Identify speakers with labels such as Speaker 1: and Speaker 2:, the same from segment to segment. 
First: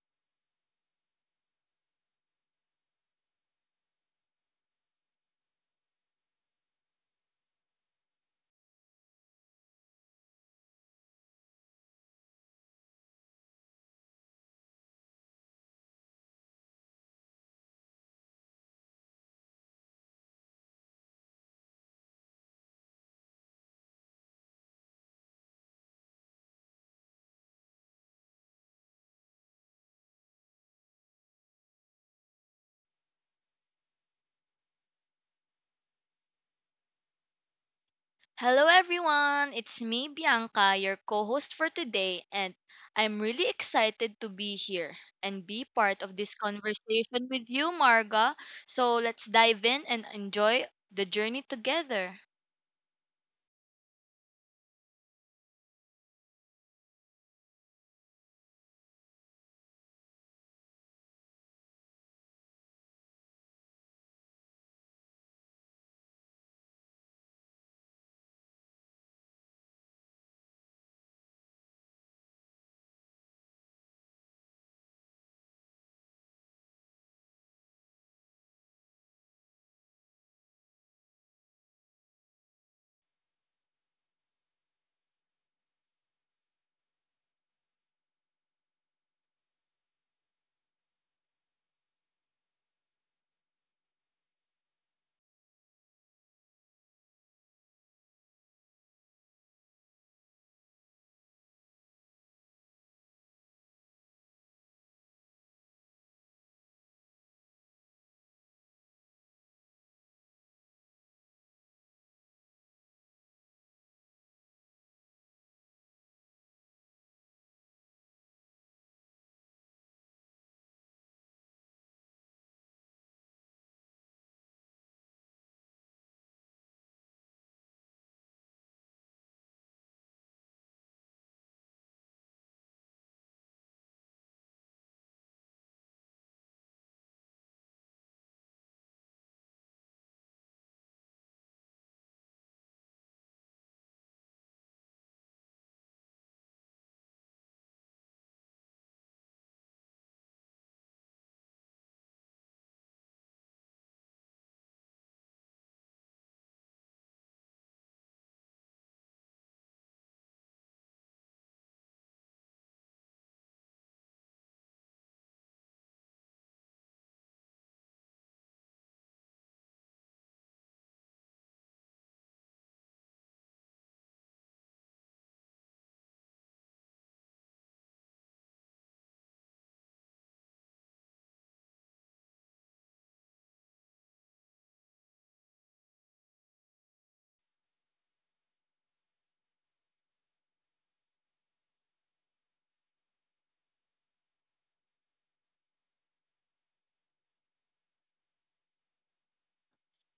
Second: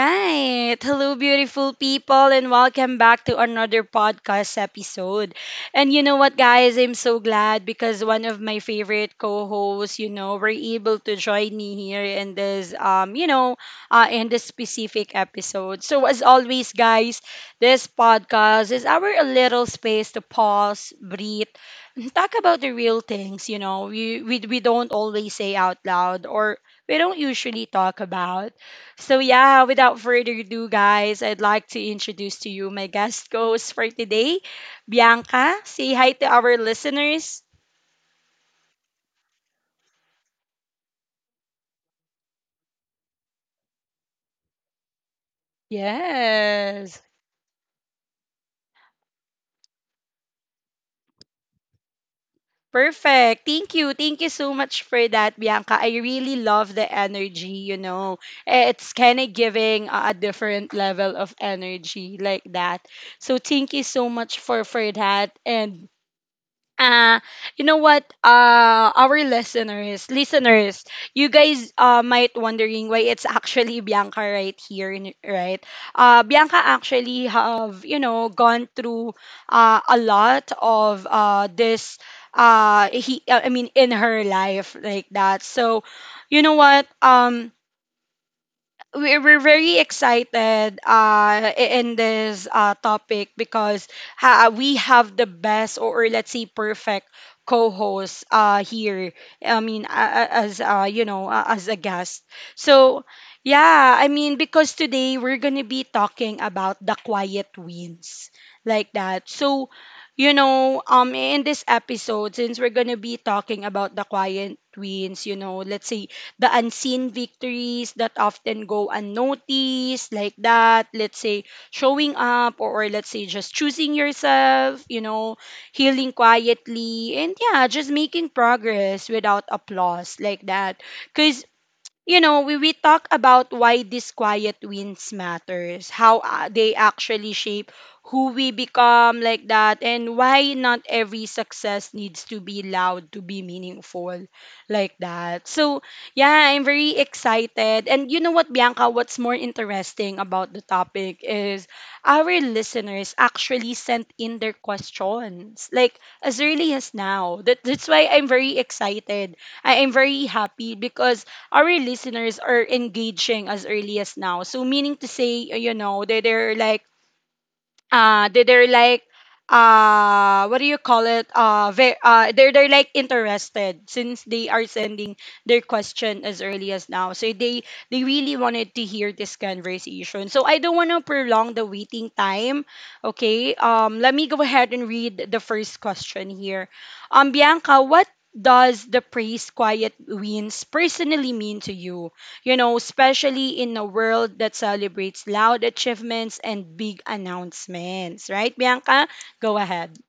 Speaker 1: right. Hello, beautiful people, and welcome back to another podcast episode. And you know what, guys? I'm so glad because one of my favorite co hosts were able to join me here in this specific episode. So, as always, guys, this podcast is our little space to pause, breathe, and talk about the real things, we don't always say out loud or we don't usually talk about. So yeah, without further ado, guys, I'd like to introduce to you my guest host for today, Bianca. Say hi to our listeners.
Speaker 2: Hello, everyone. It's me, Bianca, your co host for today, and I'm really excited to be here and be part of this
Speaker 1: Yes.
Speaker 2: conversation with you, Marga. So let's dive in and enjoy the journey together.
Speaker 1: Perfect. Thank you. Thank you so much for that, Bianca. I really love the energy. It's kind of giving a different level of energy like that. So thank you so much for that. And uh you know what our listeners, you guys might wondering why it's actually Bianca right here right Bianca actually have gone through a lot of this he I mean in her life like that. So you know what, we're very excited in this topic because we have the best or let's say perfect co-host here. I mean, as a guest. So yeah, I mean, because today we're gonna be talking about the quiet wins like that. So, in this episode, since we're gonna be talking about the quiet wins, let's say the unseen victories that often go unnoticed, like that. Let's say showing up, or let's say just choosing yourself, healing quietly, and yeah, just making progress without applause, like that. Because we talk about why these quiet wins matters, how they actually shape who we become like that, and why not every success needs to be loud to be meaningful like that. So, yeah, I'm very excited. And you know what, Bianca, what's more interesting about the topic is our listeners actually sent in their questions, like as early as now. That's why I'm very excited. I am very happy because our listeners are engaging as early as now. So meaning to say, they're like what do you call it? They're like interested since they are sending their question as early as now. So they really wanted to hear this conversation. So I don't want to prolong the waiting time. Okay? Let me go ahead and read the first question here. Bianca, what does the praise quiet wins personally mean to you? Especially in a world that celebrates loud achievements and big announcements. Right, Bianca? Go ahead.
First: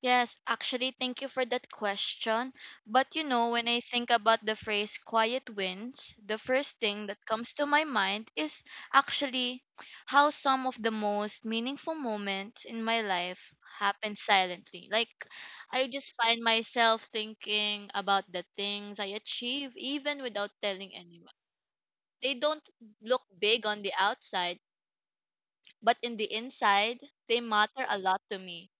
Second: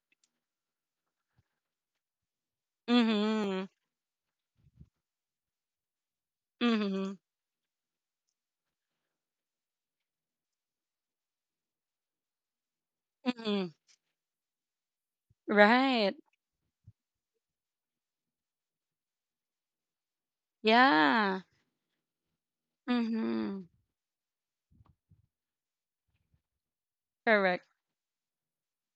Speaker 2: Yes, actually, thank you for that question. But you know,
Speaker 1: Mm-hmm.
Speaker 2: when I think about the phrase quiet wins, the first thing
Speaker 1: Mm-hmm.
Speaker 2: that comes to my mind is actually how some of the most meaningful moments in my life
Speaker 1: Mm-hmm.
Speaker 2: happen silently. Like, I
Speaker 1: Right.
Speaker 2: just find myself thinking about the things I achieve even without telling
Speaker 1: Yeah.
Speaker 2: anyone. They don't look
Speaker 1: Mm-hmm.
Speaker 2: big on the outside, but in the inside, they
Speaker 1: Correct.
Speaker 2: matter a lot to me.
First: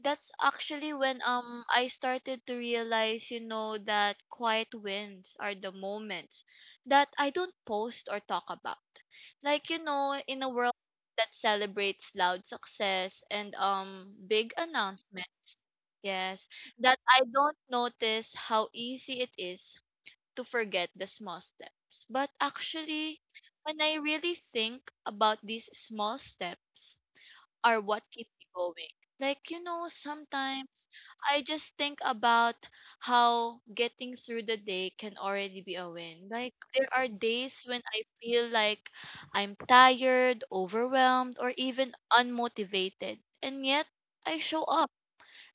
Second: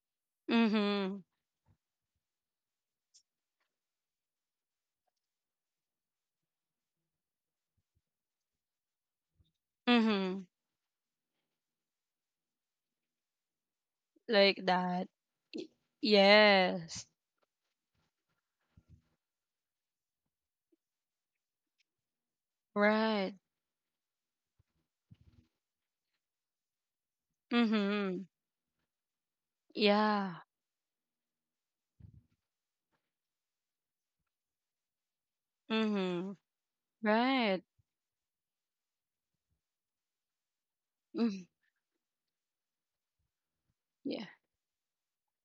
Speaker 2: That's actually
Speaker 1: Mm-hmm.
Speaker 2: when I started to realize, you know, that quiet wins are the moments that I don't post or talk about. Like, you know, in
Speaker 1: Mm-hmm.
Speaker 2: a world that celebrates loud success and big
Speaker 1: Like that.
Speaker 2: announcement,
Speaker 1: Y-
Speaker 2: yes, that
Speaker 1: Yes.
Speaker 2: I don't notice how easy it is to forget the small steps. But actually,
Speaker 1: Right.
Speaker 2: when I really think about these small steps, are what
Speaker 1: Mm-hmm.
Speaker 2: keep me going. Like, you know,
Speaker 1: Yeah.
Speaker 2: sometimes I just think about how getting through the day can already be a win.
Speaker 1: Mm-hmm.
Speaker 2: Like, there are days
Speaker 1: Right.
Speaker 2: when I feel like I'm tired, overwhelmed, or
Speaker 1: Mm.
Speaker 2: even unmotivated. And yet,
Speaker 1: Yeah.
Speaker 2: I show up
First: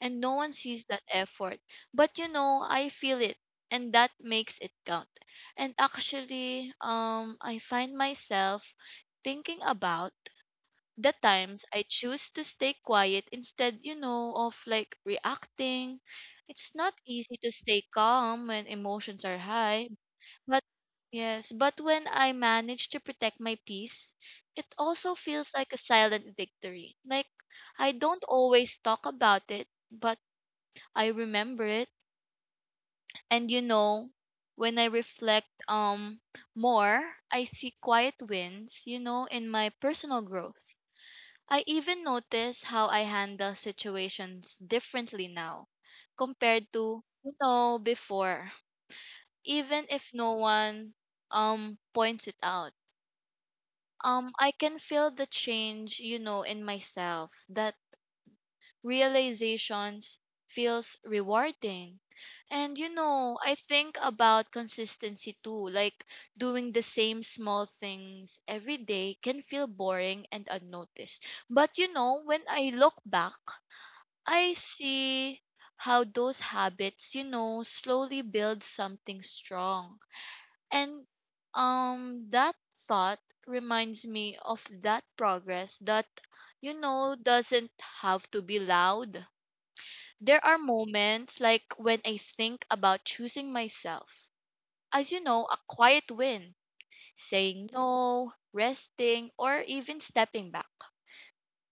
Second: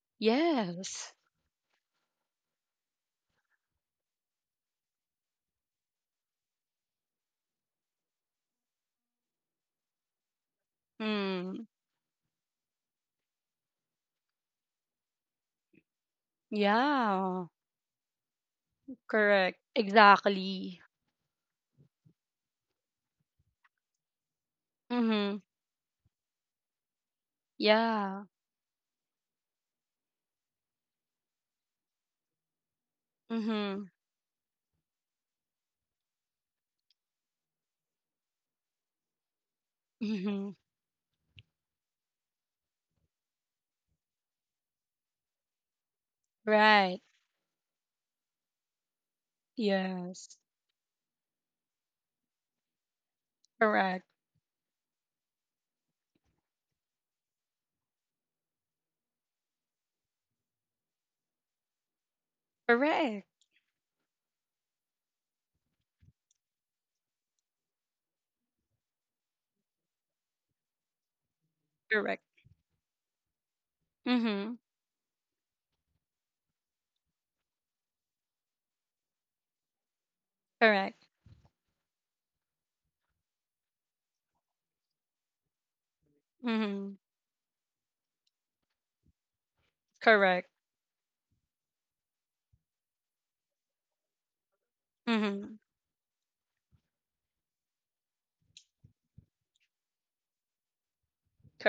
Speaker 2: and no one sees that
Speaker 1: Yes.
Speaker 2: effort. But, you know, I feel it and that makes it count. And actually, I find myself thinking about the times
Speaker 1: Mm.
Speaker 2: I choose to stay quiet instead, you know, of like reacting. It's not easy
Speaker 1: Yeah.
Speaker 2: to stay calm when emotions are
Speaker 1: Correct.
Speaker 2: high, but
Speaker 1: Exactly.
Speaker 2: yes, but when I manage to protect my peace, it also
Speaker 1: Mm-hmm.
Speaker 2: feels like a silent victory. Like I don't
Speaker 1: Yeah.
Speaker 2: always talk about it, but I remember it. And you
Speaker 1: Mm-hmm.
Speaker 2: know, when I reflect more, I see quiet wins, you know, in my personal
Speaker 1: Mm-hmm.
Speaker 2: growth. I even notice how I handle situations differently now compared to,
Speaker 1: Right.
Speaker 2: you know, before. Even if no
Speaker 1: Yes.
Speaker 2: one points it out.
Speaker 1: Correct.
Speaker 2: I can feel the change, you know, in myself. That realizations feels rewarding. And you
Speaker 1: Correct.
Speaker 2: know, I think about consistency too. Like doing the same small things every day can feel boring and unnoticed. But you know,
Speaker 1: Correct.
Speaker 2: when I look back, I
Speaker 1: Mm-hmm.
Speaker 2: see how those habits, you know, slowly build something strong. And
Speaker 1: Correct.
Speaker 2: that thought reminds me of that progress that you
Speaker 1: Mm-hmm.
Speaker 2: know doesn't have to be loud. There
Speaker 1: Correct.
Speaker 2: are moments like when I think about choosing myself. As you know,
Speaker 1: Mm-hmm.
Speaker 2: a quiet win, saying no, resting, or even stepping back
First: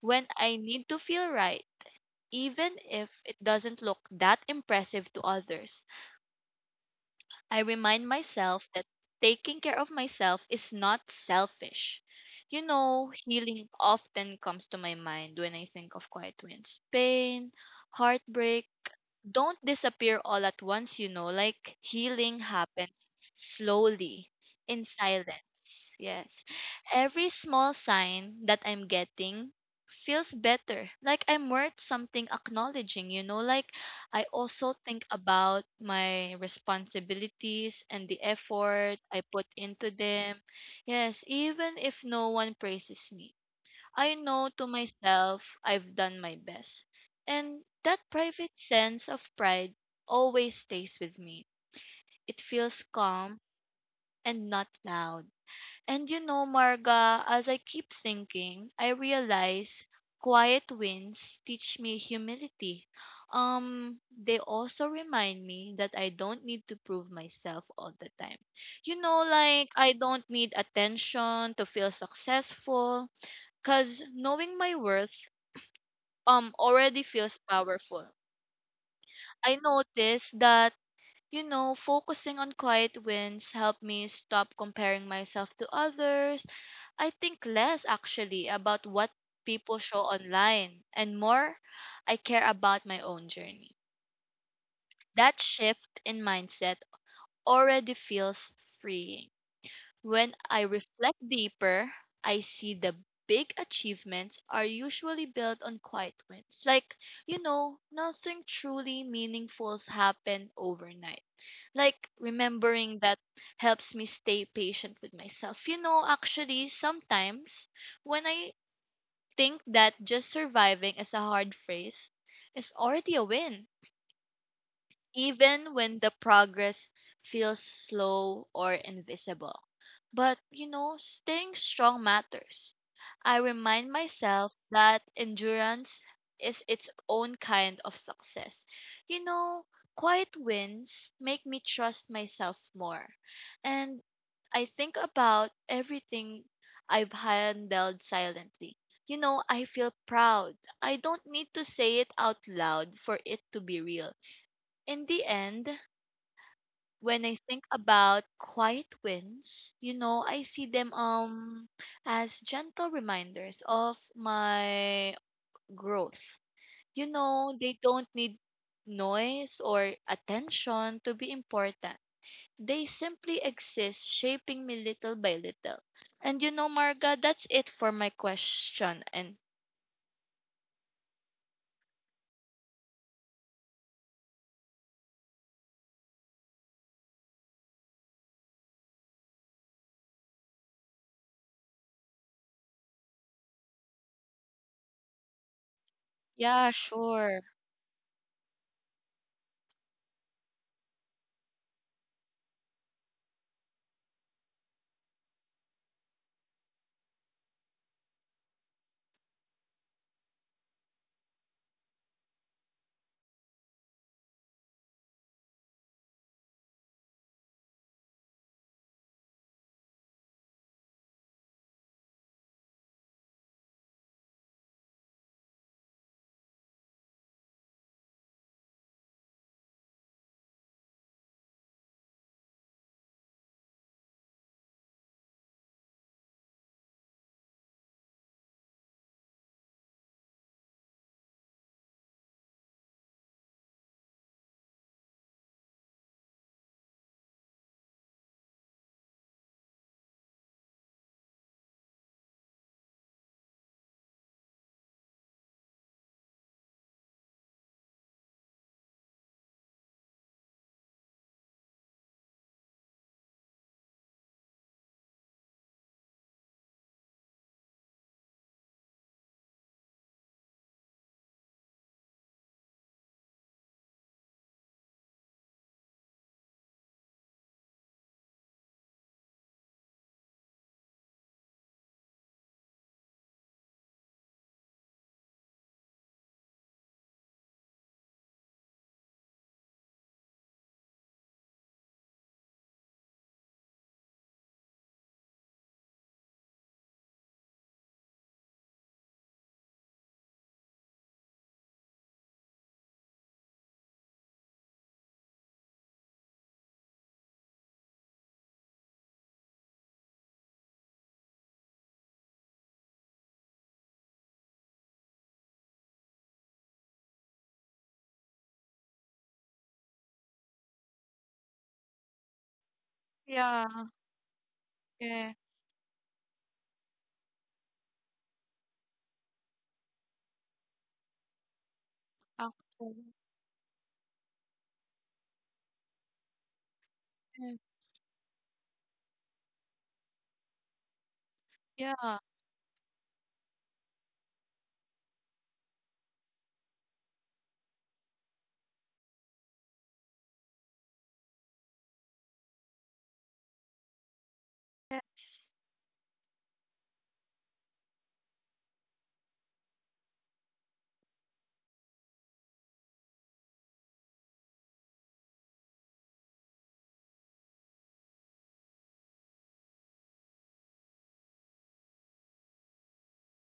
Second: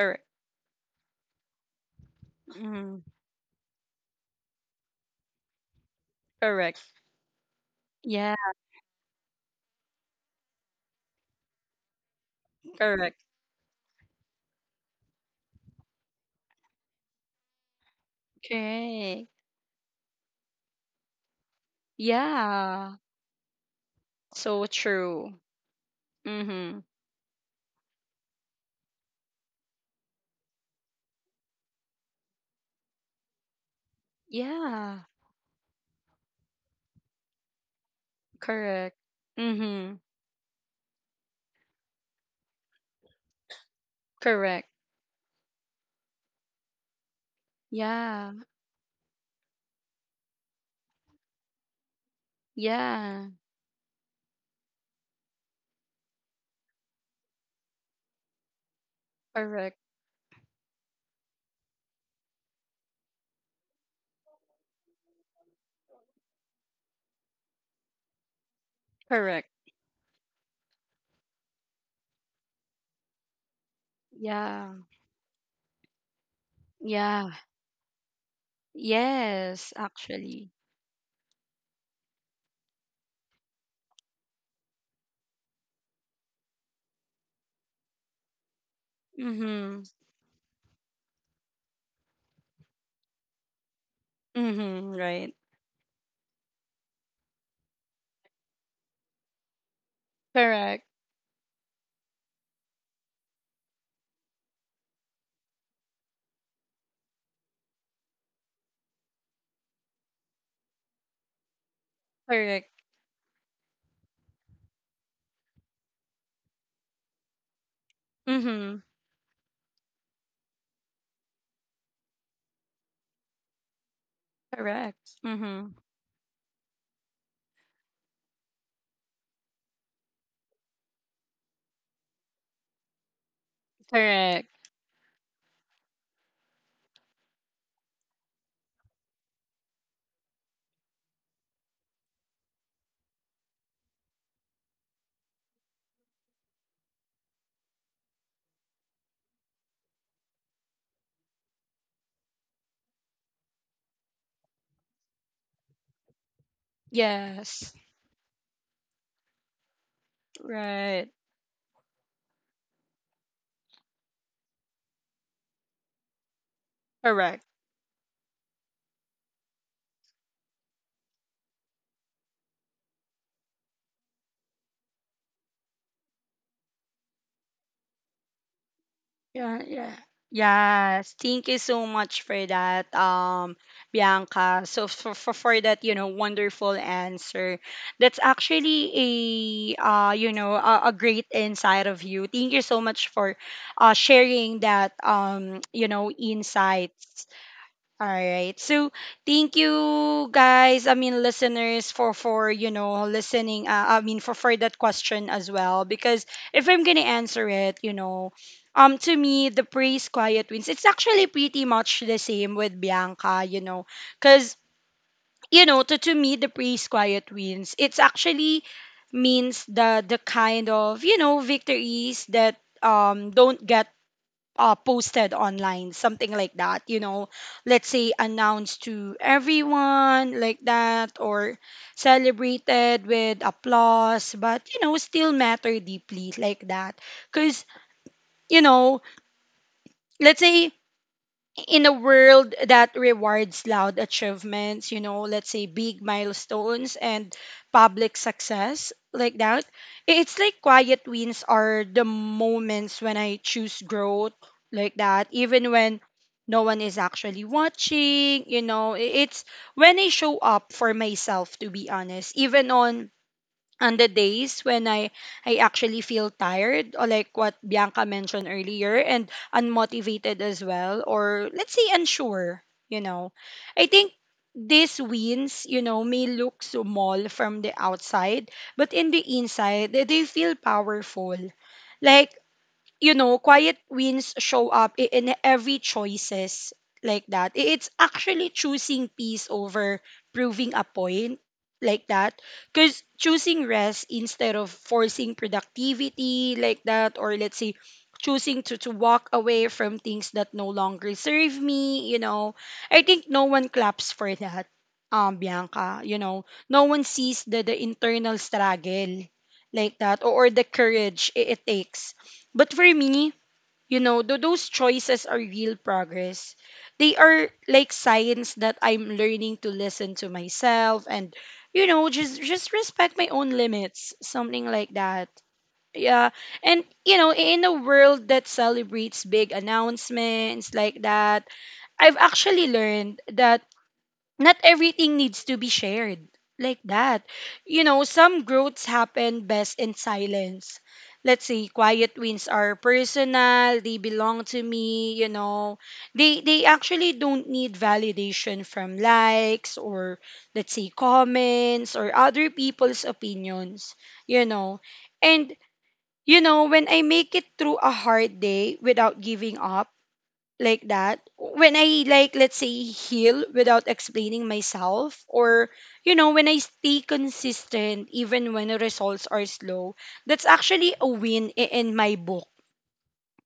Speaker 2: when I need to feel right even
Speaker 1: Mm-hmm.
Speaker 2: if it doesn't look that impressive to others.
Speaker 1: Correct.
Speaker 2: I remind
Speaker 1: Yeah.
Speaker 2: myself that taking care of myself is not selfish. You know,
Speaker 1: Correct.
Speaker 2: healing often comes to my mind when I think of quiet wins, pain, heartbreak,
Speaker 1: Correct.
Speaker 2: don't disappear all at once, you know, like healing happens
Speaker 1: Yeah.
Speaker 2: slowly
Speaker 1: So
Speaker 2: in
Speaker 1: true.
Speaker 2: silence. Yes.
Speaker 1: Mm-hmm.
Speaker 2: Every small sign that I'm getting feels better. Like I'm worth something acknowledging, you know, like I also
Speaker 1: Yeah.
Speaker 2: think about my responsibilities and the
Speaker 1: Correct.
Speaker 2: effort I put into
Speaker 1: Mm-hmm.
Speaker 2: them. Yes, even if no one praises me. I know to
Speaker 1: Correct.
Speaker 2: myself I've done my best. And that
Speaker 1: Yeah.
Speaker 2: private sense of pride always stays with me. It feels
Speaker 1: Yeah.
Speaker 2: calm and not loud. And you know, Marga, as I keep thinking, I
Speaker 1: Correct.
Speaker 2: realize quiet wins teach me humility. They also remind me that I don't need to prove myself all the time. You know,
Speaker 1: Correct.
Speaker 2: like I don't need attention to feel successful because knowing
Speaker 1: Yeah.
Speaker 2: my worth already
Speaker 1: Yeah.
Speaker 2: feels powerful. I
Speaker 1: Yes,
Speaker 2: noticed
Speaker 1: actually.
Speaker 2: that, you know, focusing on quiet wins helped me stop comparing myself to others. I think less actually about what people
Speaker 1: Mm-hmm.
Speaker 2: show online and more I care about my own journey.
Speaker 1: Mm-hmm. Right.
Speaker 2: That shift in mindset already feels freeing. When I
Speaker 1: Correct.
Speaker 2: reflect deeper, I see the big achievements are usually built on quiet wins. Like, you know, nothing truly meaningful's happen overnight. Like
Speaker 1: Correct.
Speaker 2: remembering that helps me stay patient with myself. You know, actually sometimes when I
Speaker 1: Mm-hmm.
Speaker 2: think that just surviving is a hard phrase is already a win
Speaker 1: Correct. Mm-hmm.
Speaker 2: even when the progress feels slow or invisible. But, you know, staying strong matters. I remind myself
Speaker 1: Correct.
Speaker 2: that endurance is its own kind of success. You know, quiet wins make me trust myself more. And I think about everything I've handled silently. You know, I feel proud. I don't need to say it out loud for it to be real in the end, when I think
Speaker 1: Yes.
Speaker 2: about quiet wins, you know, I see them
Speaker 1: Right.
Speaker 2: as gentle reminders of my growth. You
Speaker 1: Correct.
Speaker 2: know, they don't need noise or attention to be important. They simply exist, shaping me little by little. And you know, Marga, that's it for my question. And
Speaker 1: Yeah, yeah. Yes, thank you so much for that, Bianca. So for that, wonderful answer. That's actually a great insight of you. Thank you so much for sharing that,
Speaker 2: yeah,
Speaker 1: insights.
Speaker 2: sure.
Speaker 1: All right. So thank you guys, I mean listeners for listening, I mean for that question as well, because if I'm going to answer it, To me, the praise quiet wins, it's actually pretty much the same with Bianca, cuz to me the praise quiet wins, it's actually means the kind of victories that don't get posted online, something like that. Let's say announced to everyone like that, or celebrated with applause, but still matter deeply like that. Because, you know, let's say in a world that rewards loud achievements, let's say big milestones and public success like that, it's like quiet wins are the moments when I choose growth like that, even when no one is actually watching. It's when I show up for myself, to be honest, even on the days when I actually feel tired or like what Bianca mentioned earlier, and unmotivated as well, or let's say unsure, you know. I think these wins, may look small from the outside, but in the inside, they feel powerful. Like quiet wins show up in every choices like that. It's actually choosing peace over proving a point like that. Because choosing rest instead of forcing productivity like that, or let's say choosing to walk away from things that no longer serve me, I think no one claps for that. Bianca, no one sees the internal struggle like that, or the courage it takes, but for me, those choices are real progress. They are like signs that I'm learning to listen to myself and just respect my own
Speaker 2: Yeah,
Speaker 1: limits, something like that.
Speaker 2: yeah,
Speaker 1: Yeah, and in a world that celebrates big announcements like that, I've actually
Speaker 2: actually,
Speaker 1: learned that not everything needs to be shared like that.
Speaker 2: yeah,
Speaker 1: Some growths happen best in silence. Let's say
Speaker 2: yeah,
Speaker 1: quiet wins are personal, they belong to me. They actually don't need validation from likes, or let's say comments, or other people's opinions, you know.
Speaker 2: yes,
Speaker 1: And when I make it through a hard day without giving up, like that, when I, like, let's say, heal without explaining myself, or when I stay consistent even when the results are slow, that's actually a win in my book,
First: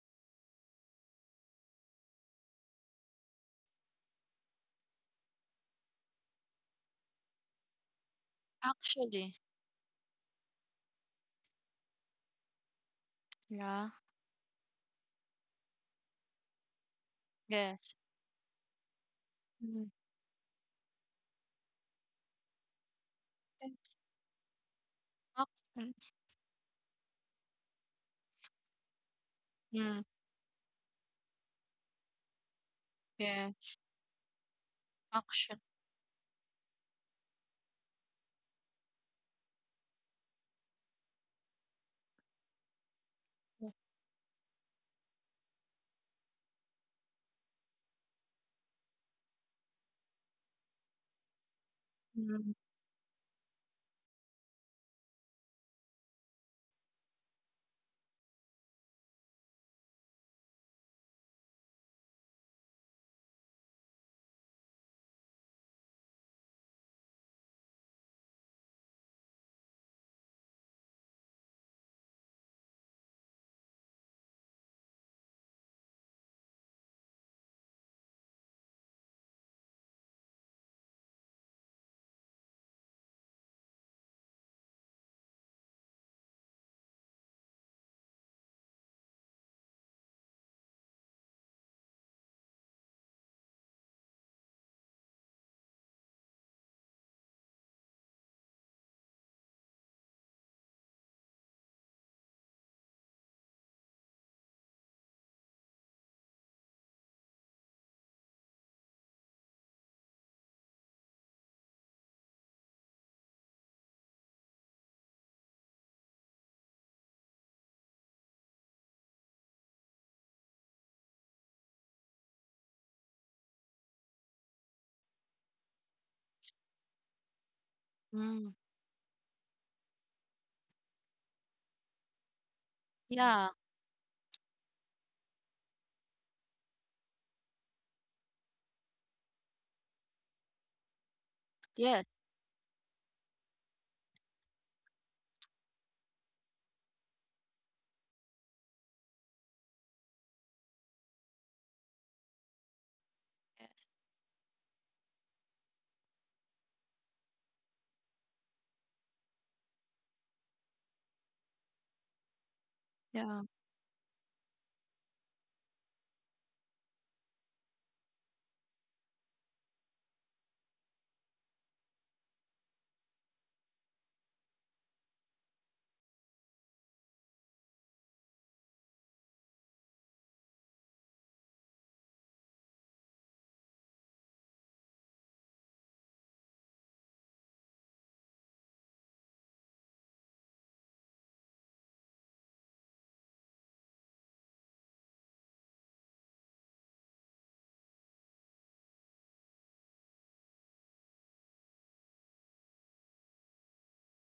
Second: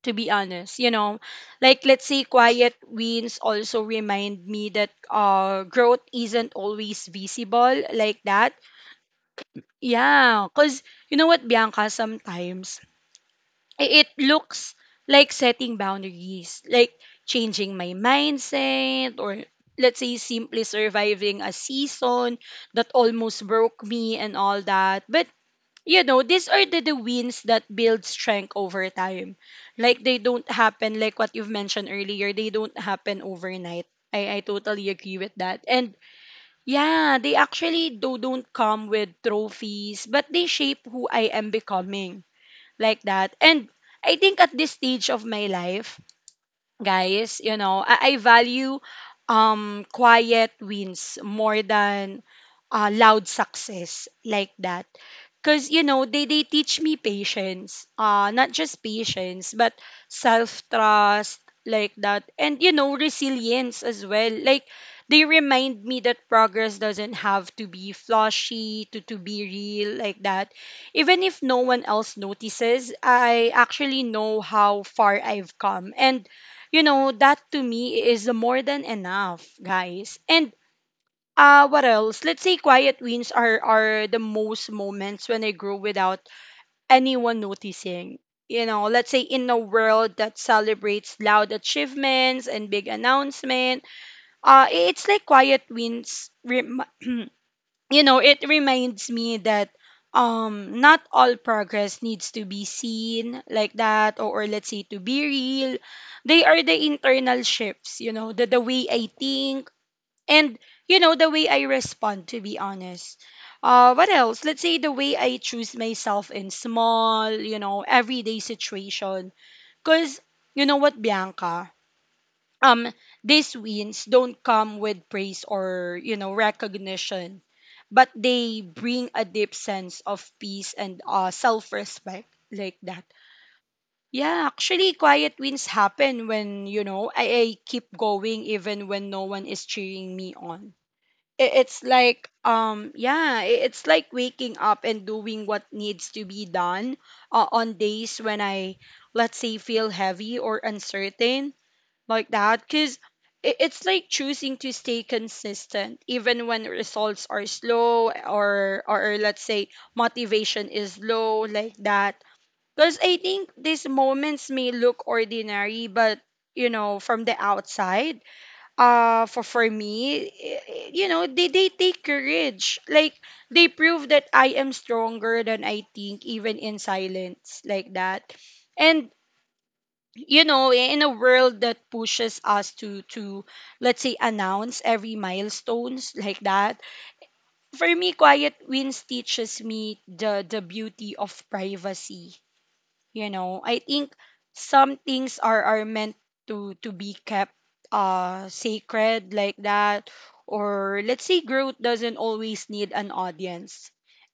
Speaker 1: to be honest. Like, let's say quiet wins also remind me that growth isn't always visible like that.
Speaker 2: actually.
Speaker 1: Yeah, cuz you know what, Bianca, sometimes
Speaker 2: Yeah,
Speaker 1: it looks like setting boundaries, like changing my
Speaker 2: yes.
Speaker 1: mindset, or
Speaker 2: Mm.
Speaker 1: let's say simply surviving a season that almost
Speaker 2: And
Speaker 1: broke me and all that. But
Speaker 2: action.
Speaker 1: you know, these are the wins that build strength over time.
Speaker 2: Mm,
Speaker 1: Like, they don't happen, like what you've mentioned earlier, they don't happen
Speaker 2: yes,
Speaker 1: overnight. I totally agree with
Speaker 2: action.
Speaker 1: that. And yeah, they actually don't come with trophies, but they shape who I am becoming like that. And I think at this stage of my life, guys, I value quiet wins more than
Speaker 2: Mm,
Speaker 1: loud success like that. Because they teach me patience. Not just patience, but self trust, like that. And resilience as well. Like, they remind me that progress doesn't have to be flashy, to be real, like that. Even if no one else notices, I actually know how far I've come. And that to me is more than enough, guys. And what else? Let's say quiet wins are the most moments when I grow without anyone noticing. Let's say in a world that celebrates loud achievements and big announcement, it's like quiet wins. It reminds me that not all progress needs to be seen like that, or let's say to be real. They are the internal shifts, the way I think, and the way I respond, to be honest, what else, let's say the way I choose myself in small, everyday situation. Because you know what, Bianca um these wins don't come with praise or recognition, but
Speaker 2: mm.
Speaker 1: they bring a deep sense of peace and self-respect like that.
Speaker 2: Yeah,
Speaker 1: Yeah, actually quiet wins happen when I keep going even when no one is cheering me on. i- it's
Speaker 2: yes,
Speaker 1: like um yeah i- it's like waking up and doing what needs to be done on days when I, let's say, feel heavy or uncertain like that. Because it's
Speaker 2: yes.
Speaker 1: like choosing to stay consistent even when results are slow, or let's say motivation is low like that. Because I
Speaker 2: Yeah,
Speaker 1: think these moments may look ordinary, but from the outside, for me, they take courage. Like, they prove that I am stronger than I think, even in silence like that. And in a world that pushes us to let's say announce every milestones like that, for me quiet wins teaches me the beauty of privacy. I think some things are meant to be kept sacred like that or Let's say growth doesn't always need an audience.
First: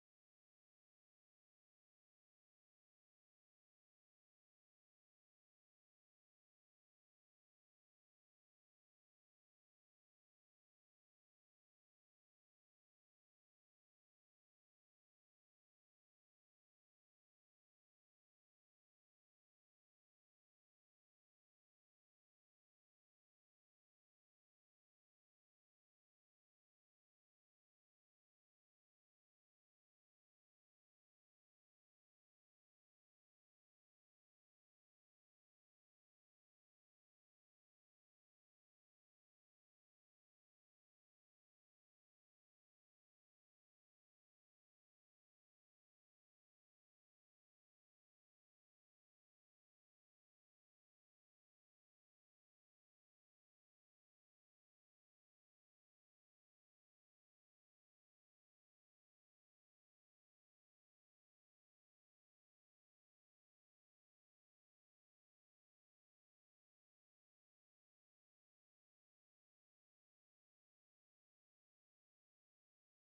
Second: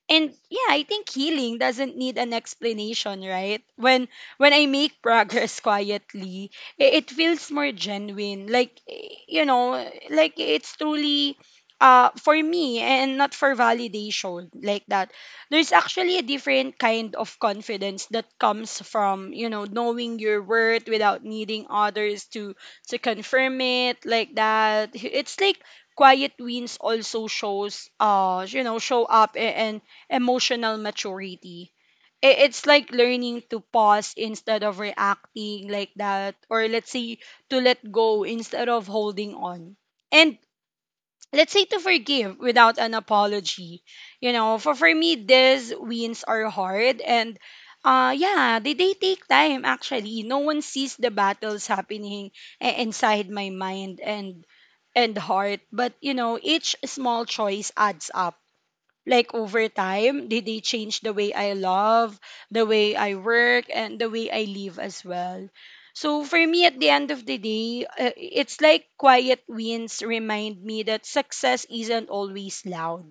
Speaker 1: And yeah, I think healing doesn't need an explanation, right? When I make progress quietly, it feels more genuine, like like it's truly for me and not for validation, like that. There's actually a different kind of confidence that comes from, you know, knowing your worth without needing others to confirm it, like that. It's like quiet wins also shows show up and emotional maturity. It's like learning to pause instead of reacting, like that, or let's say to let go instead of holding on. And let's say to forgive without an apology. You know, for me, these wins are hard, and yeah, they take time actually. No one sees the battles happening inside my mind and heart, but you know, each small choice adds up, like over time did they change the way I love, the way I work, and the way I live as well. So for me, at the end of the day, it's like quiet wins remind me that success isn't always loud,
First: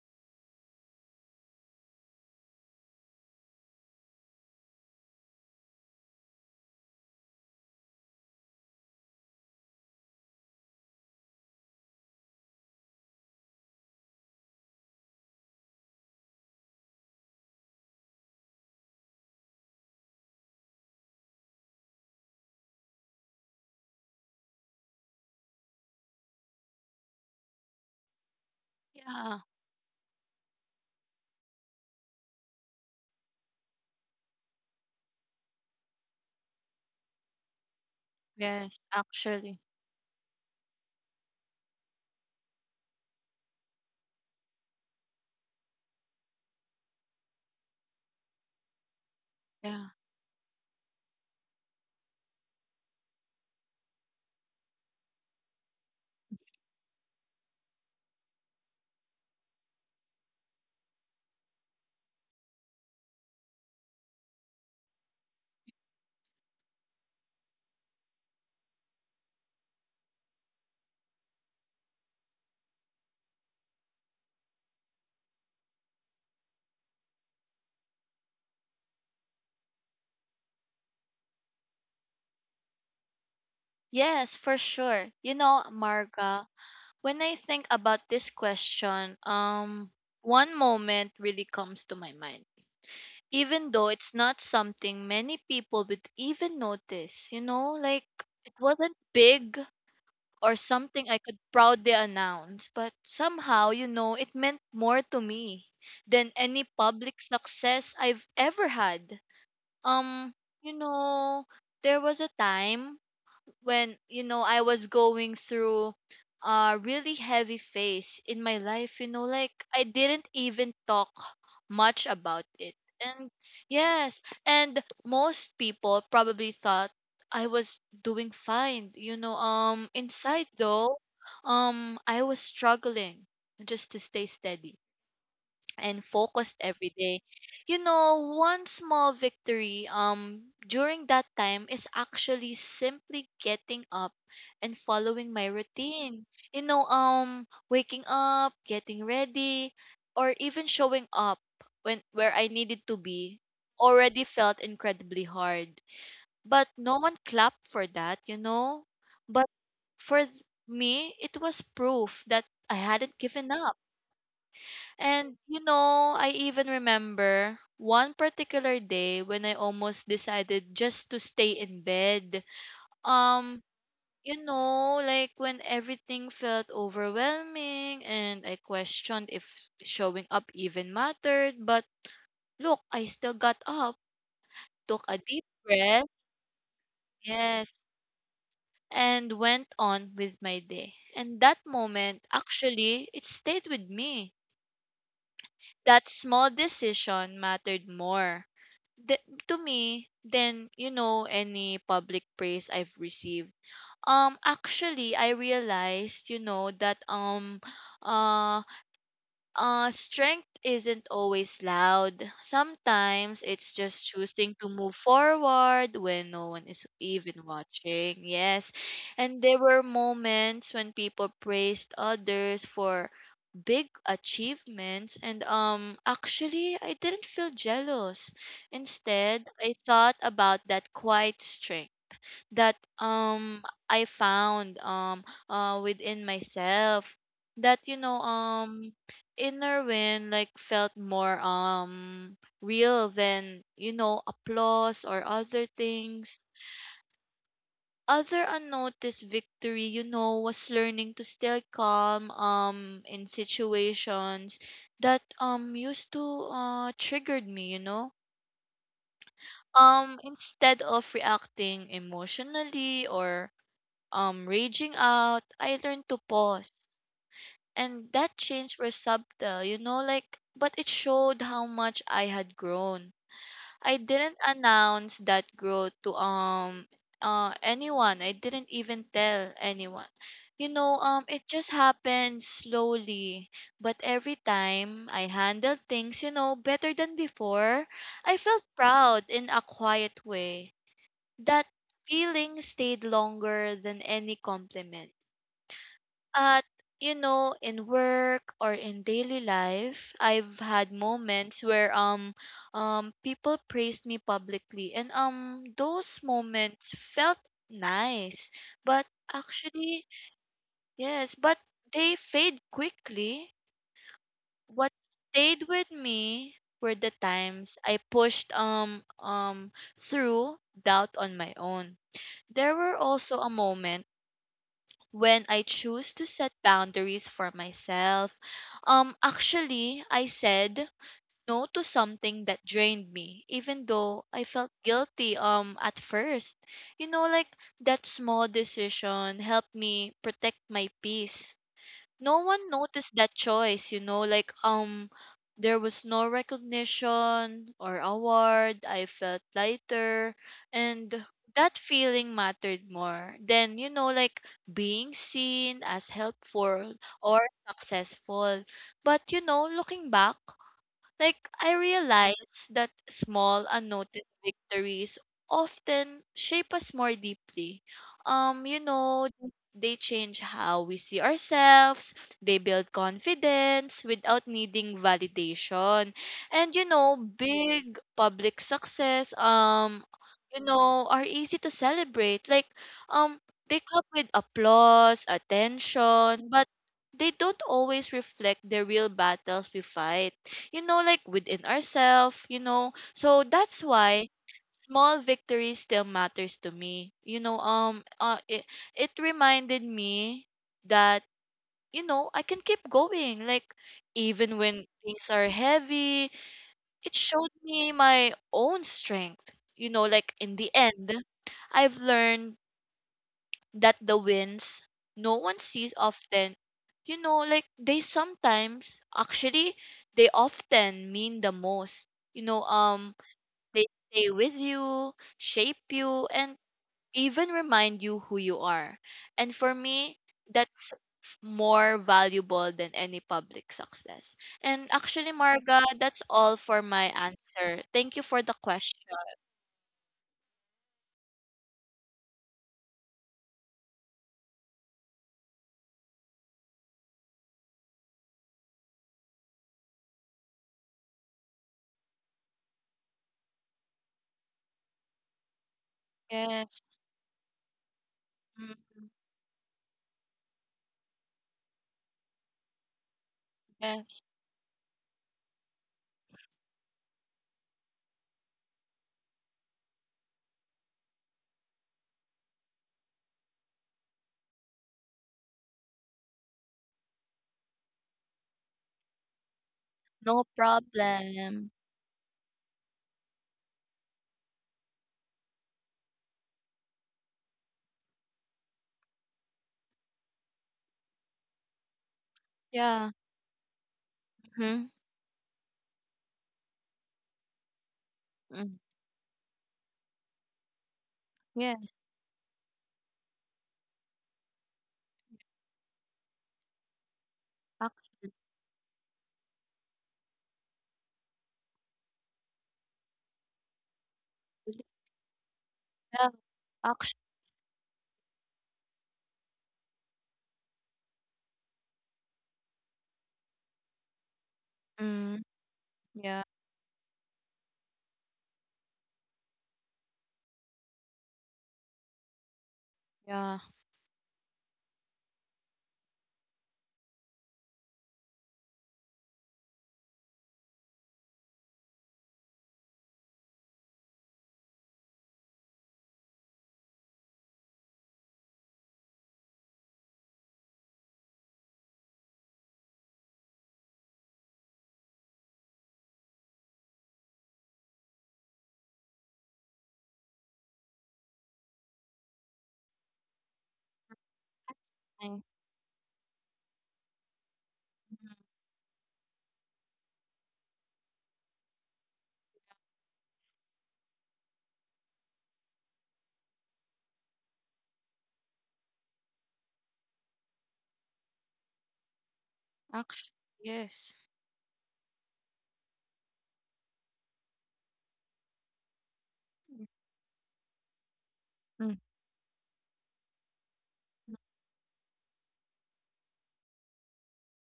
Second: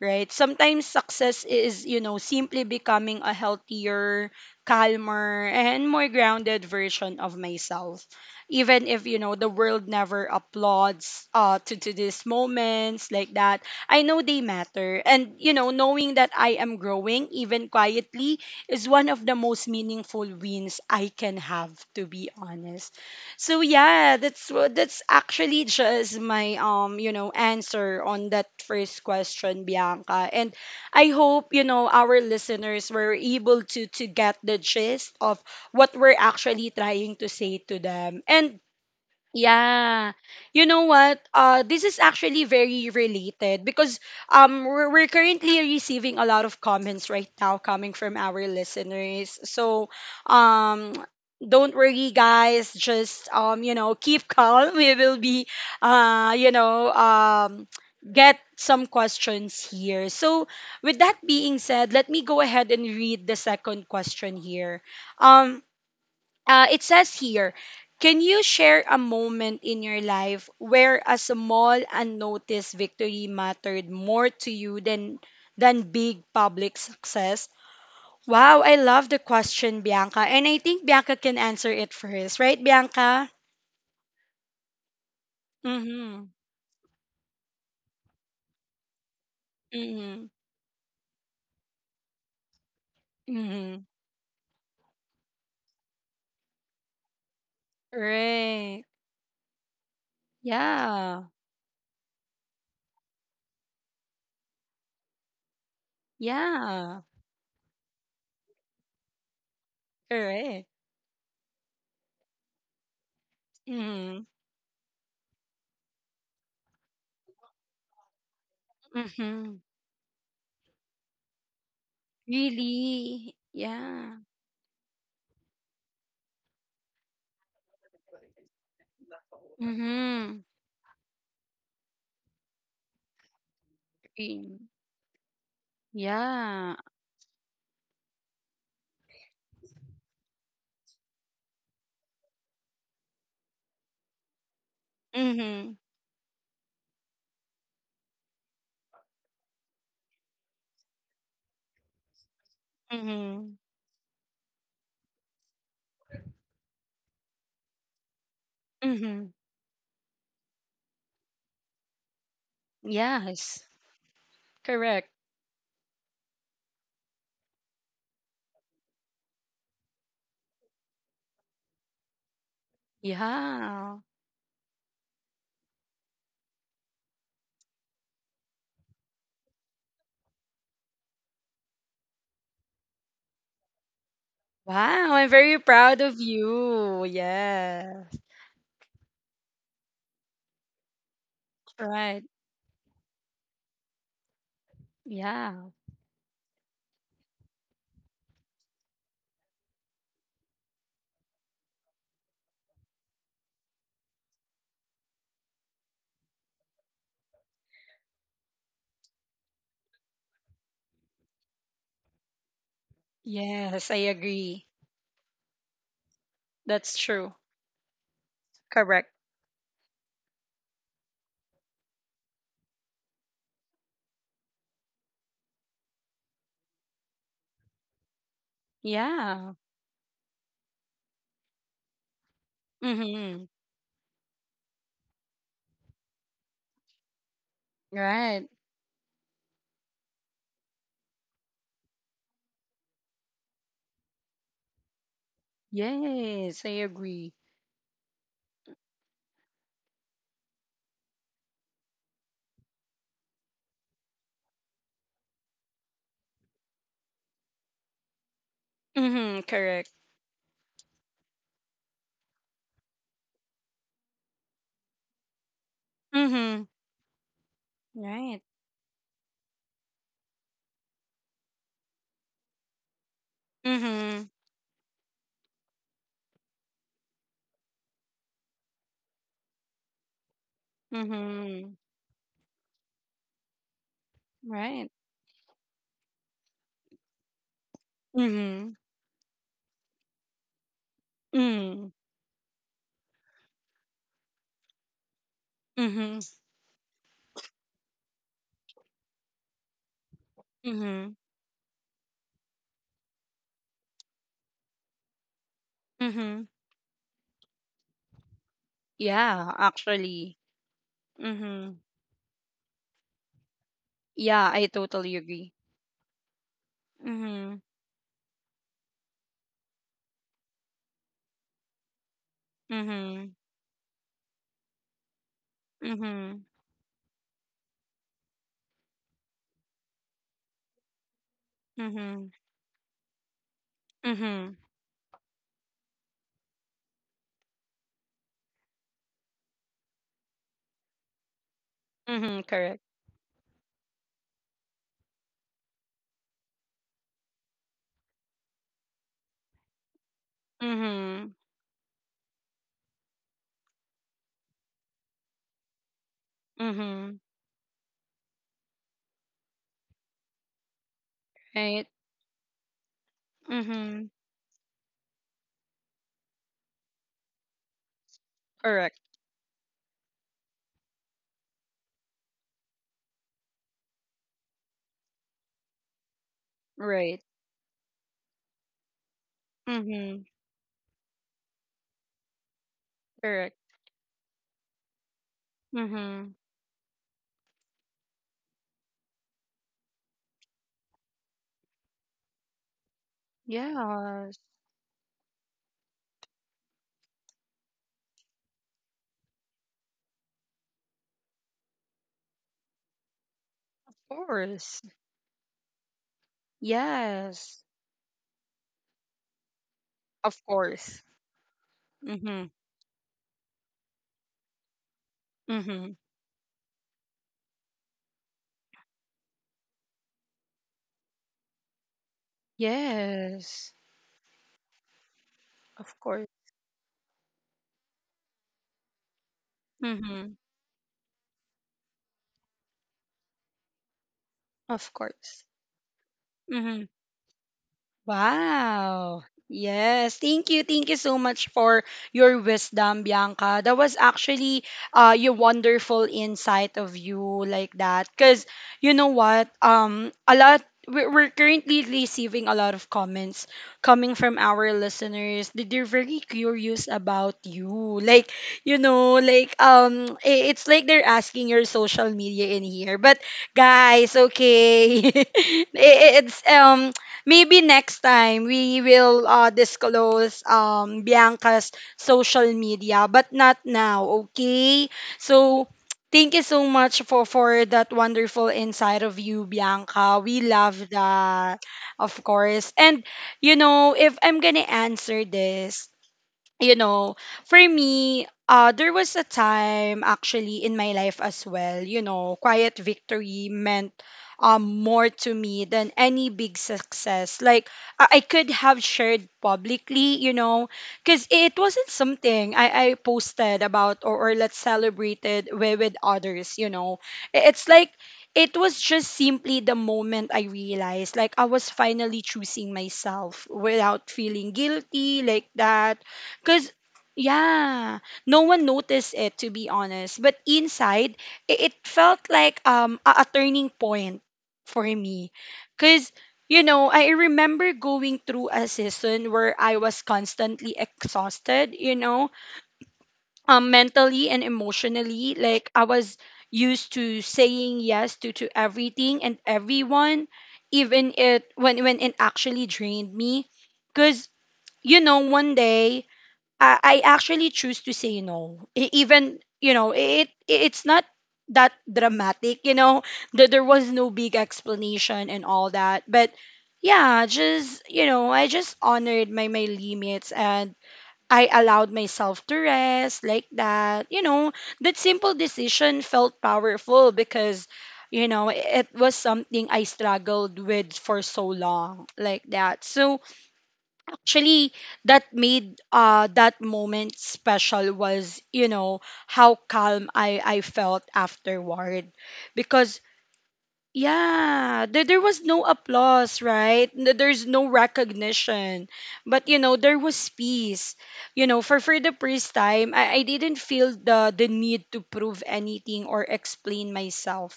Speaker 1: right? Sometimes success is, you know, simply becoming a healthier, calmer, and more grounded version of myself. Even if, you know, the world never applauds to these moments, like that, I know they matter. And, you know, knowing that I am growing, even quietly, is one of the most meaningful wins I can have, to be honest. So yeah, that's what that's actually just my answer on that first
Speaker 2: yeah,
Speaker 1: question, Bianca. And I hope, you know, our listeners were able to get the gist of what we're actually trying to say to them. And
Speaker 2: yes, actually.
Speaker 1: yeah. You know what? This is actually very related because we're currently receiving a lot of comments right now coming from our listeners.
Speaker 2: Yeah.
Speaker 1: So, um don't worry guys, just you know, keep calm. We will be you know, get some questions here. So, with that being said, let me go ahead and read the second question here. Um it says here, can you share a moment in your life where a small unnoticed victory mattered more to you than big public success? Wow, I love the question, Bianca. And I think Bianca can answer it first, right, Bianca?
Speaker 2: Yes, for sure. You know,
Speaker 1: Mm-hmm.
Speaker 2: Marga, when I think about this question,
Speaker 1: Mm-hmm.
Speaker 2: one moment really comes to my mind. Even
Speaker 1: Mm-hmm.
Speaker 2: though it's not something many people would even notice, you know, like it
Speaker 1: Right.
Speaker 2: wasn't big or something I
Speaker 1: Yeah.
Speaker 2: could proudly announce, but somehow, you know, it meant more to me than any
Speaker 1: Yeah.
Speaker 2: public success I've ever had. Um,
Speaker 1: Correct.
Speaker 2: you know, there was a time when you
Speaker 1: Mm-hmm.
Speaker 2: know I was going through a really heavy phase in my life, you know,
Speaker 1: Mm-hmm.
Speaker 2: like I didn't even talk much about it. And
Speaker 1: Really? Yeah.
Speaker 2: yes, and most people probably thought I was doing fine, you know,
Speaker 1: Mm-hmm.
Speaker 2: inside though, I was struggling just to stay steady and focused
Speaker 1: Yeah.
Speaker 2: every day. You know, one small victory during that time is actually simply getting up and following my
Speaker 1: Mhm.
Speaker 2: routine. You know, waking up, getting ready, or even showing up when where I needed to be
Speaker 1: Mhm.
Speaker 2: already felt incredibly hard. But no one clapped for that, you know?
Speaker 1: Mhm.
Speaker 2: But for th- me, it was proof that I hadn't given
Speaker 1: Yes.
Speaker 2: up
Speaker 1: Correct.
Speaker 2: and you know, I even remember one particular day when I almost decided just to stay in bed. Um,
Speaker 1: Yeah.
Speaker 2: you know, like when everything felt overwhelming and I questioned if showing up even mattered, but look, I still got up, took
Speaker 1: Wow,
Speaker 2: a
Speaker 1: I'm
Speaker 2: deep
Speaker 1: very proud
Speaker 2: breath,
Speaker 1: of you.
Speaker 2: yes,
Speaker 1: Yes.
Speaker 2: and went on with my day. And that
Speaker 1: Right.
Speaker 2: moment, actually, it stayed with me.
Speaker 1: Yeah.
Speaker 2: That small decision mattered more the, to me than you know any public praise I've received. Actually I realized you know that uh strength isn't always loud. Sometimes it's
Speaker 1: Yes, I
Speaker 2: just choosing
Speaker 1: agree.
Speaker 2: to move forward when no one is
Speaker 1: That's
Speaker 2: even
Speaker 1: true.
Speaker 2: watching. Yes.
Speaker 1: Correct.
Speaker 2: And there were moments when people praised others for big achievements and actually I didn't feel jealous. Instead,
Speaker 1: Yeah.
Speaker 2: I thought about that quiet strength that
Speaker 1: Mhm.
Speaker 2: I found within myself that you know
Speaker 1: Right.
Speaker 2: inner win like felt more real than you know applause or other things
Speaker 1: Yes, I agree.
Speaker 2: other unnoticed victory, you know, was learning to stay calm in situations that used to triggered me, you know.
Speaker 1: Mhm. Correct.
Speaker 2: Instead of reacting emotionally or raging out, I learned to
Speaker 1: Mhm.
Speaker 2: pause. And that
Speaker 1: Right.
Speaker 2: change was subtle, you know, like but it showed how much I had grown. I
Speaker 1: Mhm.
Speaker 2: didn't announce that growth to anyone. I didn't even tell anyone. You know, it just
Speaker 1: Mhm.
Speaker 2: happened slowly, but every
Speaker 1: Right.
Speaker 2: time I handled things, you know, better than before, I felt
Speaker 1: Mhm.
Speaker 2: proud in a quiet way. That
Speaker 1: Mhm.
Speaker 2: feeling stayed longer than any compliment
Speaker 1: Mhm.
Speaker 2: at you know, in work or in daily life, I've had
Speaker 1: Mhm.
Speaker 2: moments where people praised me publicly and those
Speaker 1: Mhm.
Speaker 2: moments felt nice. But
Speaker 1: Yeah,
Speaker 2: actually,
Speaker 1: actually.
Speaker 2: yes, but
Speaker 1: Mhm.
Speaker 2: they fade quickly.
Speaker 1: Yeah, I
Speaker 2: What
Speaker 1: totally agree.
Speaker 2: stayed with me were the
Speaker 1: Mhm.
Speaker 2: times I pushed through doubt on my own. There were
Speaker 1: Mhm.
Speaker 2: also a moment when I choose to
Speaker 1: Mhm.
Speaker 2: set boundaries for myself. Actually, I said no to
Speaker 1: Mhm.
Speaker 2: something that drained me, even though I
Speaker 1: Mhm.
Speaker 2: felt guilty at first. You know, like that small decision helped me protect my peace. No
Speaker 1: Mhm.
Speaker 2: one
Speaker 1: Correct.
Speaker 2: noticed that choice, you know, like there was no recognition or award. I felt lighter and
Speaker 1: Mhm.
Speaker 2: that feeling mattered more than, you know, like being seen as helpful
Speaker 1: Mhm.
Speaker 2: or successful. But you know, looking back, like, I
Speaker 1: Right.
Speaker 2: realize that small,
Speaker 1: Mhm.
Speaker 2: unnoticed victories often shape us more deeply. You
Speaker 1: Correct.
Speaker 2: know, they change how we see ourselves, they build confidence without needing validation. And you know,
Speaker 1: Right.
Speaker 2: big public success,
Speaker 1: Mhm.
Speaker 2: you know, are easy to celebrate. Like, um,
Speaker 1: Correct.
Speaker 2: they come with applause,
Speaker 1: Mhm.
Speaker 2: attention, but they don't always reflect the real battles we fight you know, like within ourselves, you know. So that's why
Speaker 1: Yes.
Speaker 2: small victories still matters to me. You know, it reminded me that you know, I can keep going like
Speaker 1: Of
Speaker 2: even when
Speaker 1: course.
Speaker 2: things are heavy. It showed
Speaker 1: Yes.
Speaker 2: me my own strength. You know, like
Speaker 1: Of
Speaker 2: in the
Speaker 1: course.
Speaker 2: end, I've
Speaker 1: Mhm.
Speaker 2: learned that the wins no one sees
Speaker 1: Mhm.
Speaker 2: often, you know, like they sometimes actually they often mean the most, you know,
Speaker 1: Yes.
Speaker 2: they stay with you, shape
Speaker 1: Of
Speaker 2: you
Speaker 1: course.
Speaker 2: and even remind you who you are. And for me
Speaker 1: Mhm.
Speaker 2: that's more valuable than any public success. And
Speaker 1: Of
Speaker 2: actually,
Speaker 1: course.
Speaker 2: Marga, that's all for
Speaker 1: Mhm.
Speaker 2: my answer. Thank you for the question.
Speaker 1: Wow. Yes. Thank you. Thank you so much for your wisdom, Bianca. That was actually your wonderful insight of you, like that. Cause you know what? A lot we're currently receiving a lot of comments coming from our listeners. They're very
Speaker 2: Yes.
Speaker 1: curious about you. Like, you
Speaker 2: Mm,
Speaker 1: know, like it's like they're asking your social media in here. But guys,
Speaker 2: yes.
Speaker 1: okay. It's maybe next time we will disclose Bianca's social media, but not now, okay? So thank you so much for that wonderful insight of you, Bianca.
Speaker 2: No
Speaker 1: We love that,
Speaker 2: problem.
Speaker 1: of course. And, you know, if I'm gonna answer this, you know, for me, there was a time actually in my life as well, you know, quiet
Speaker 2: Yeah.
Speaker 1: victory meant
Speaker 2: Mhm.
Speaker 1: more to me than any big success. Like, I could
Speaker 2: Mm,
Speaker 1: have shared publicly, you know, because it
Speaker 2: yeah,
Speaker 1: wasn't something I posted about, or let's celebrate it with others, you know. It's like,
Speaker 2: action.
Speaker 1: it was just simply the moment I realized, like, I was finally choosing myself without feeling
Speaker 2: Really,
Speaker 1: guilty, like that.
Speaker 2: yeah,
Speaker 1: Cause
Speaker 2: action.
Speaker 1: yeah, no one noticed it, to be honest. But inside, it felt like a turning point for me.
Speaker 2: Mm,
Speaker 1: Cause
Speaker 2: yeah,
Speaker 1: you know, I remember going through a season where I was constantly exhausted, you know,
Speaker 2: yeah.
Speaker 1: mentally and emotionally. Like I was used to saying yes to everything and everyone, even it when it actually drained me. Cause, you know, one day I actually choose to say no. Even you know, it's not that dramatic. You know, that there was no big explanation and all that. But yeah, just you know, I just honored my my limits and I allowed myself to rest, like that. You know, that simple
Speaker 2: Action.
Speaker 1: decision felt powerful because you know it was something I struggled with for so long, like that. So actually that made that moment special was, you know, how calm I felt afterward, because
Speaker 2: Action. Yes.
Speaker 1: yeah, there was no applause, right? There's no recognition. But you know, there was peace. You know,
Speaker 2: Mm.
Speaker 1: for the first time, I didn't feel the need to prove anything or explain myself.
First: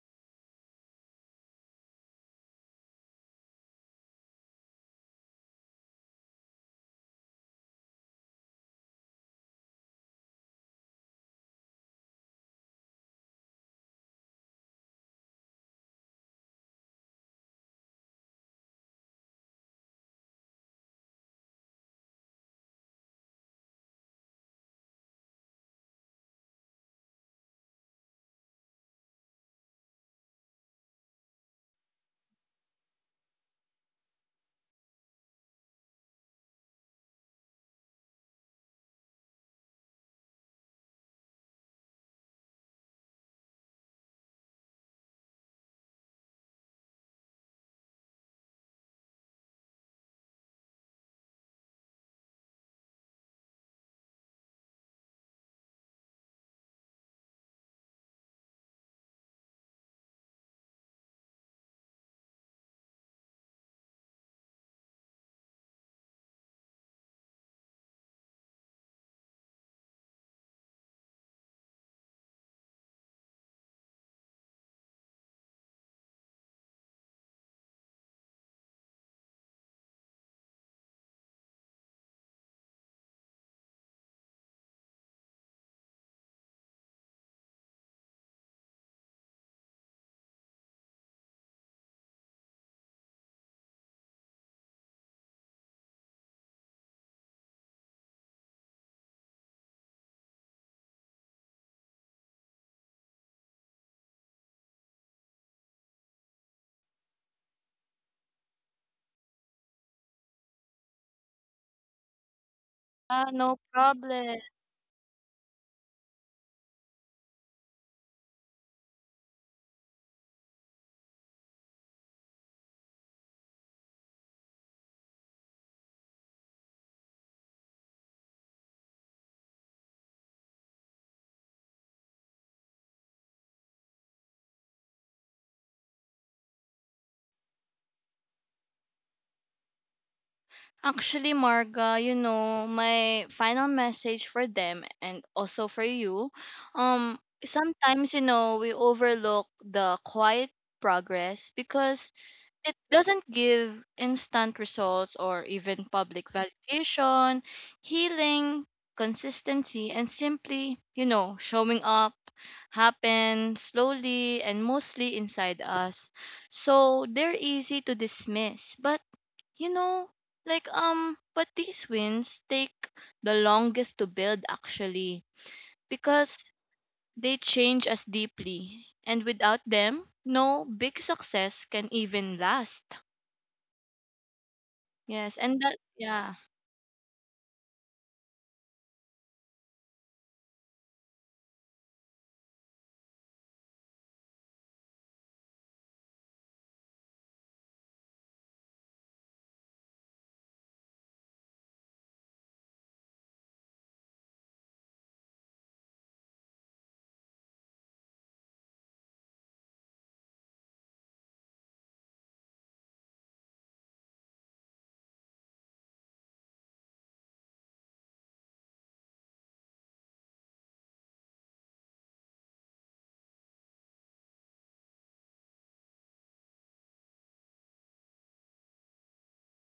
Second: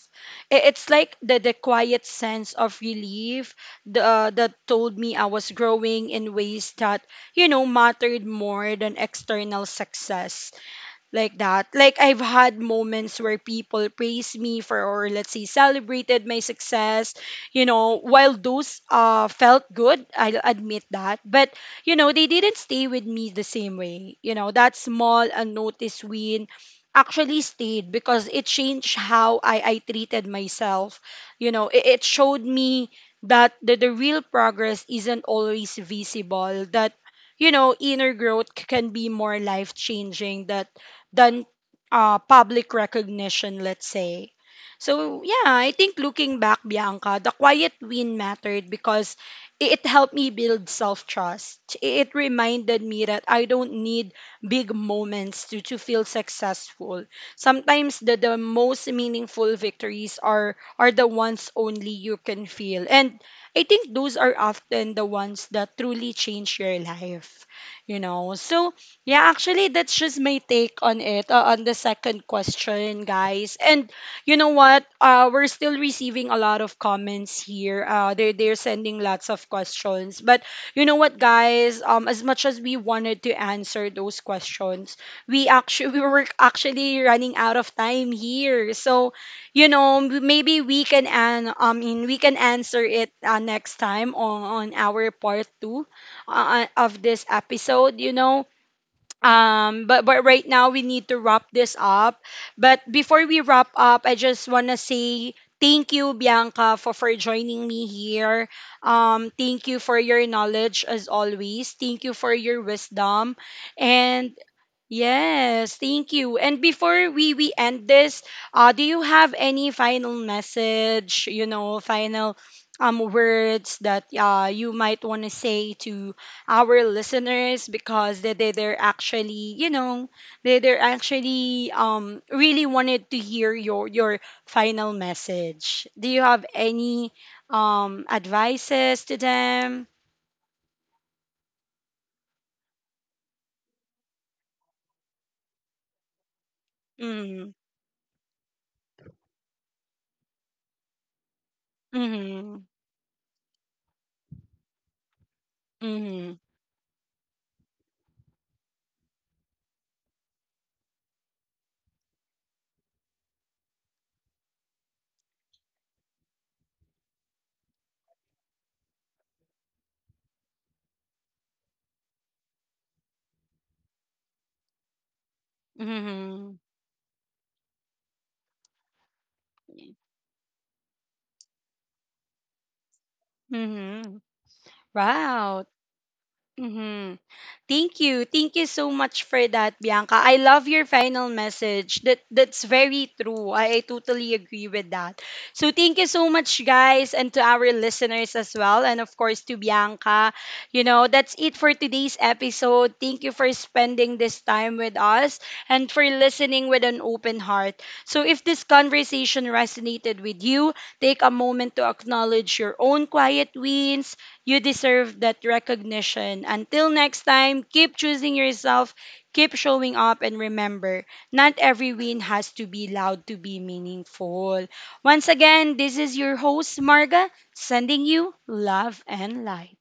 Speaker 1: It's like the quiet sense of relief the, that told me I was growing in ways that, you know, mattered more than external success, like that. Like I've had moments where people praise me for, or let's say celebrated my success, you know, while those felt good, I'll admit that. But you know, they didn't stay with me the same way. You know, that small unnoticed win actually stayed because it changed how I treated myself. You know, it showed me that the real progress isn't always visible, that you know, inner growth can be more life changing that than public recognition, let's say. So, yeah, I think looking back, Bianca, the quiet win mattered because it helped me build self trust. It reminded me that I don't need big moments to feel successful. Sometimes the most meaningful victories are the ones only you can feel. And I think those are often the ones that truly change your life, you know. So, yeah, actually, that's just my take on it, on the second question, guys. And you know what? We're still receiving a lot of comments here. They're sending lots of questions. But you know what, guys? As much as we wanted to answer those questions, we actually we were actually running out of time here. So, you know, m- maybe we can an I mean, we can answer it next time on our part two of this episode, you know. But but right now we need to wrap this up, but before we wrap up I just want to say thank you Bianca for joining me here. Thank you for your knowledge as always, thank you for your
Speaker 2: Ah,
Speaker 1: wisdom,
Speaker 2: no
Speaker 1: and
Speaker 2: problem.
Speaker 1: yes, thank you. And before we end this, do you have any final message, you know, final words that you might want to say to our listeners, because they're actually, you know, they're actually really wanted to hear your final message. Do you have any advices to them?
Speaker 2: Actually, Marga, you know, my final message for them and also for you, um,
Speaker 1: Mm-hmm.
Speaker 2: sometimes, you know, we overlook the quiet progress because
Speaker 1: Hmm.
Speaker 2: it doesn't give instant results or even public
Speaker 1: Hmm.
Speaker 2: validation, healing, consistency, and simply, you know, showing up happen slowly and mostly inside us. So they're easy to dismiss. But, you know, like, but these wins take the longest to build actually because they change us deeply. And without them, no big success can even last.
Speaker 1: Hmm.
Speaker 2: Yes, and
Speaker 1: Wow.
Speaker 2: that yeah.
Speaker 1: Mm-hmm. Thank you. Thank you so much for that, Bianca. I love your final message. That that's very true. I totally agree with that. So thank you so much, guys, and to our listeners as well, and of course to Bianca. You know, that's it for today's episode. Thank you for spending this time with us and for listening with an open heart. So if this conversation resonated with you, take a moment to acknowledge your own quiet wins. You deserve that recognition. Until next time, keep choosing yourself, keep showing up, and remember, not every win has to be loud to be meaningful. Once again, this is your host, Marga, sending you love and light.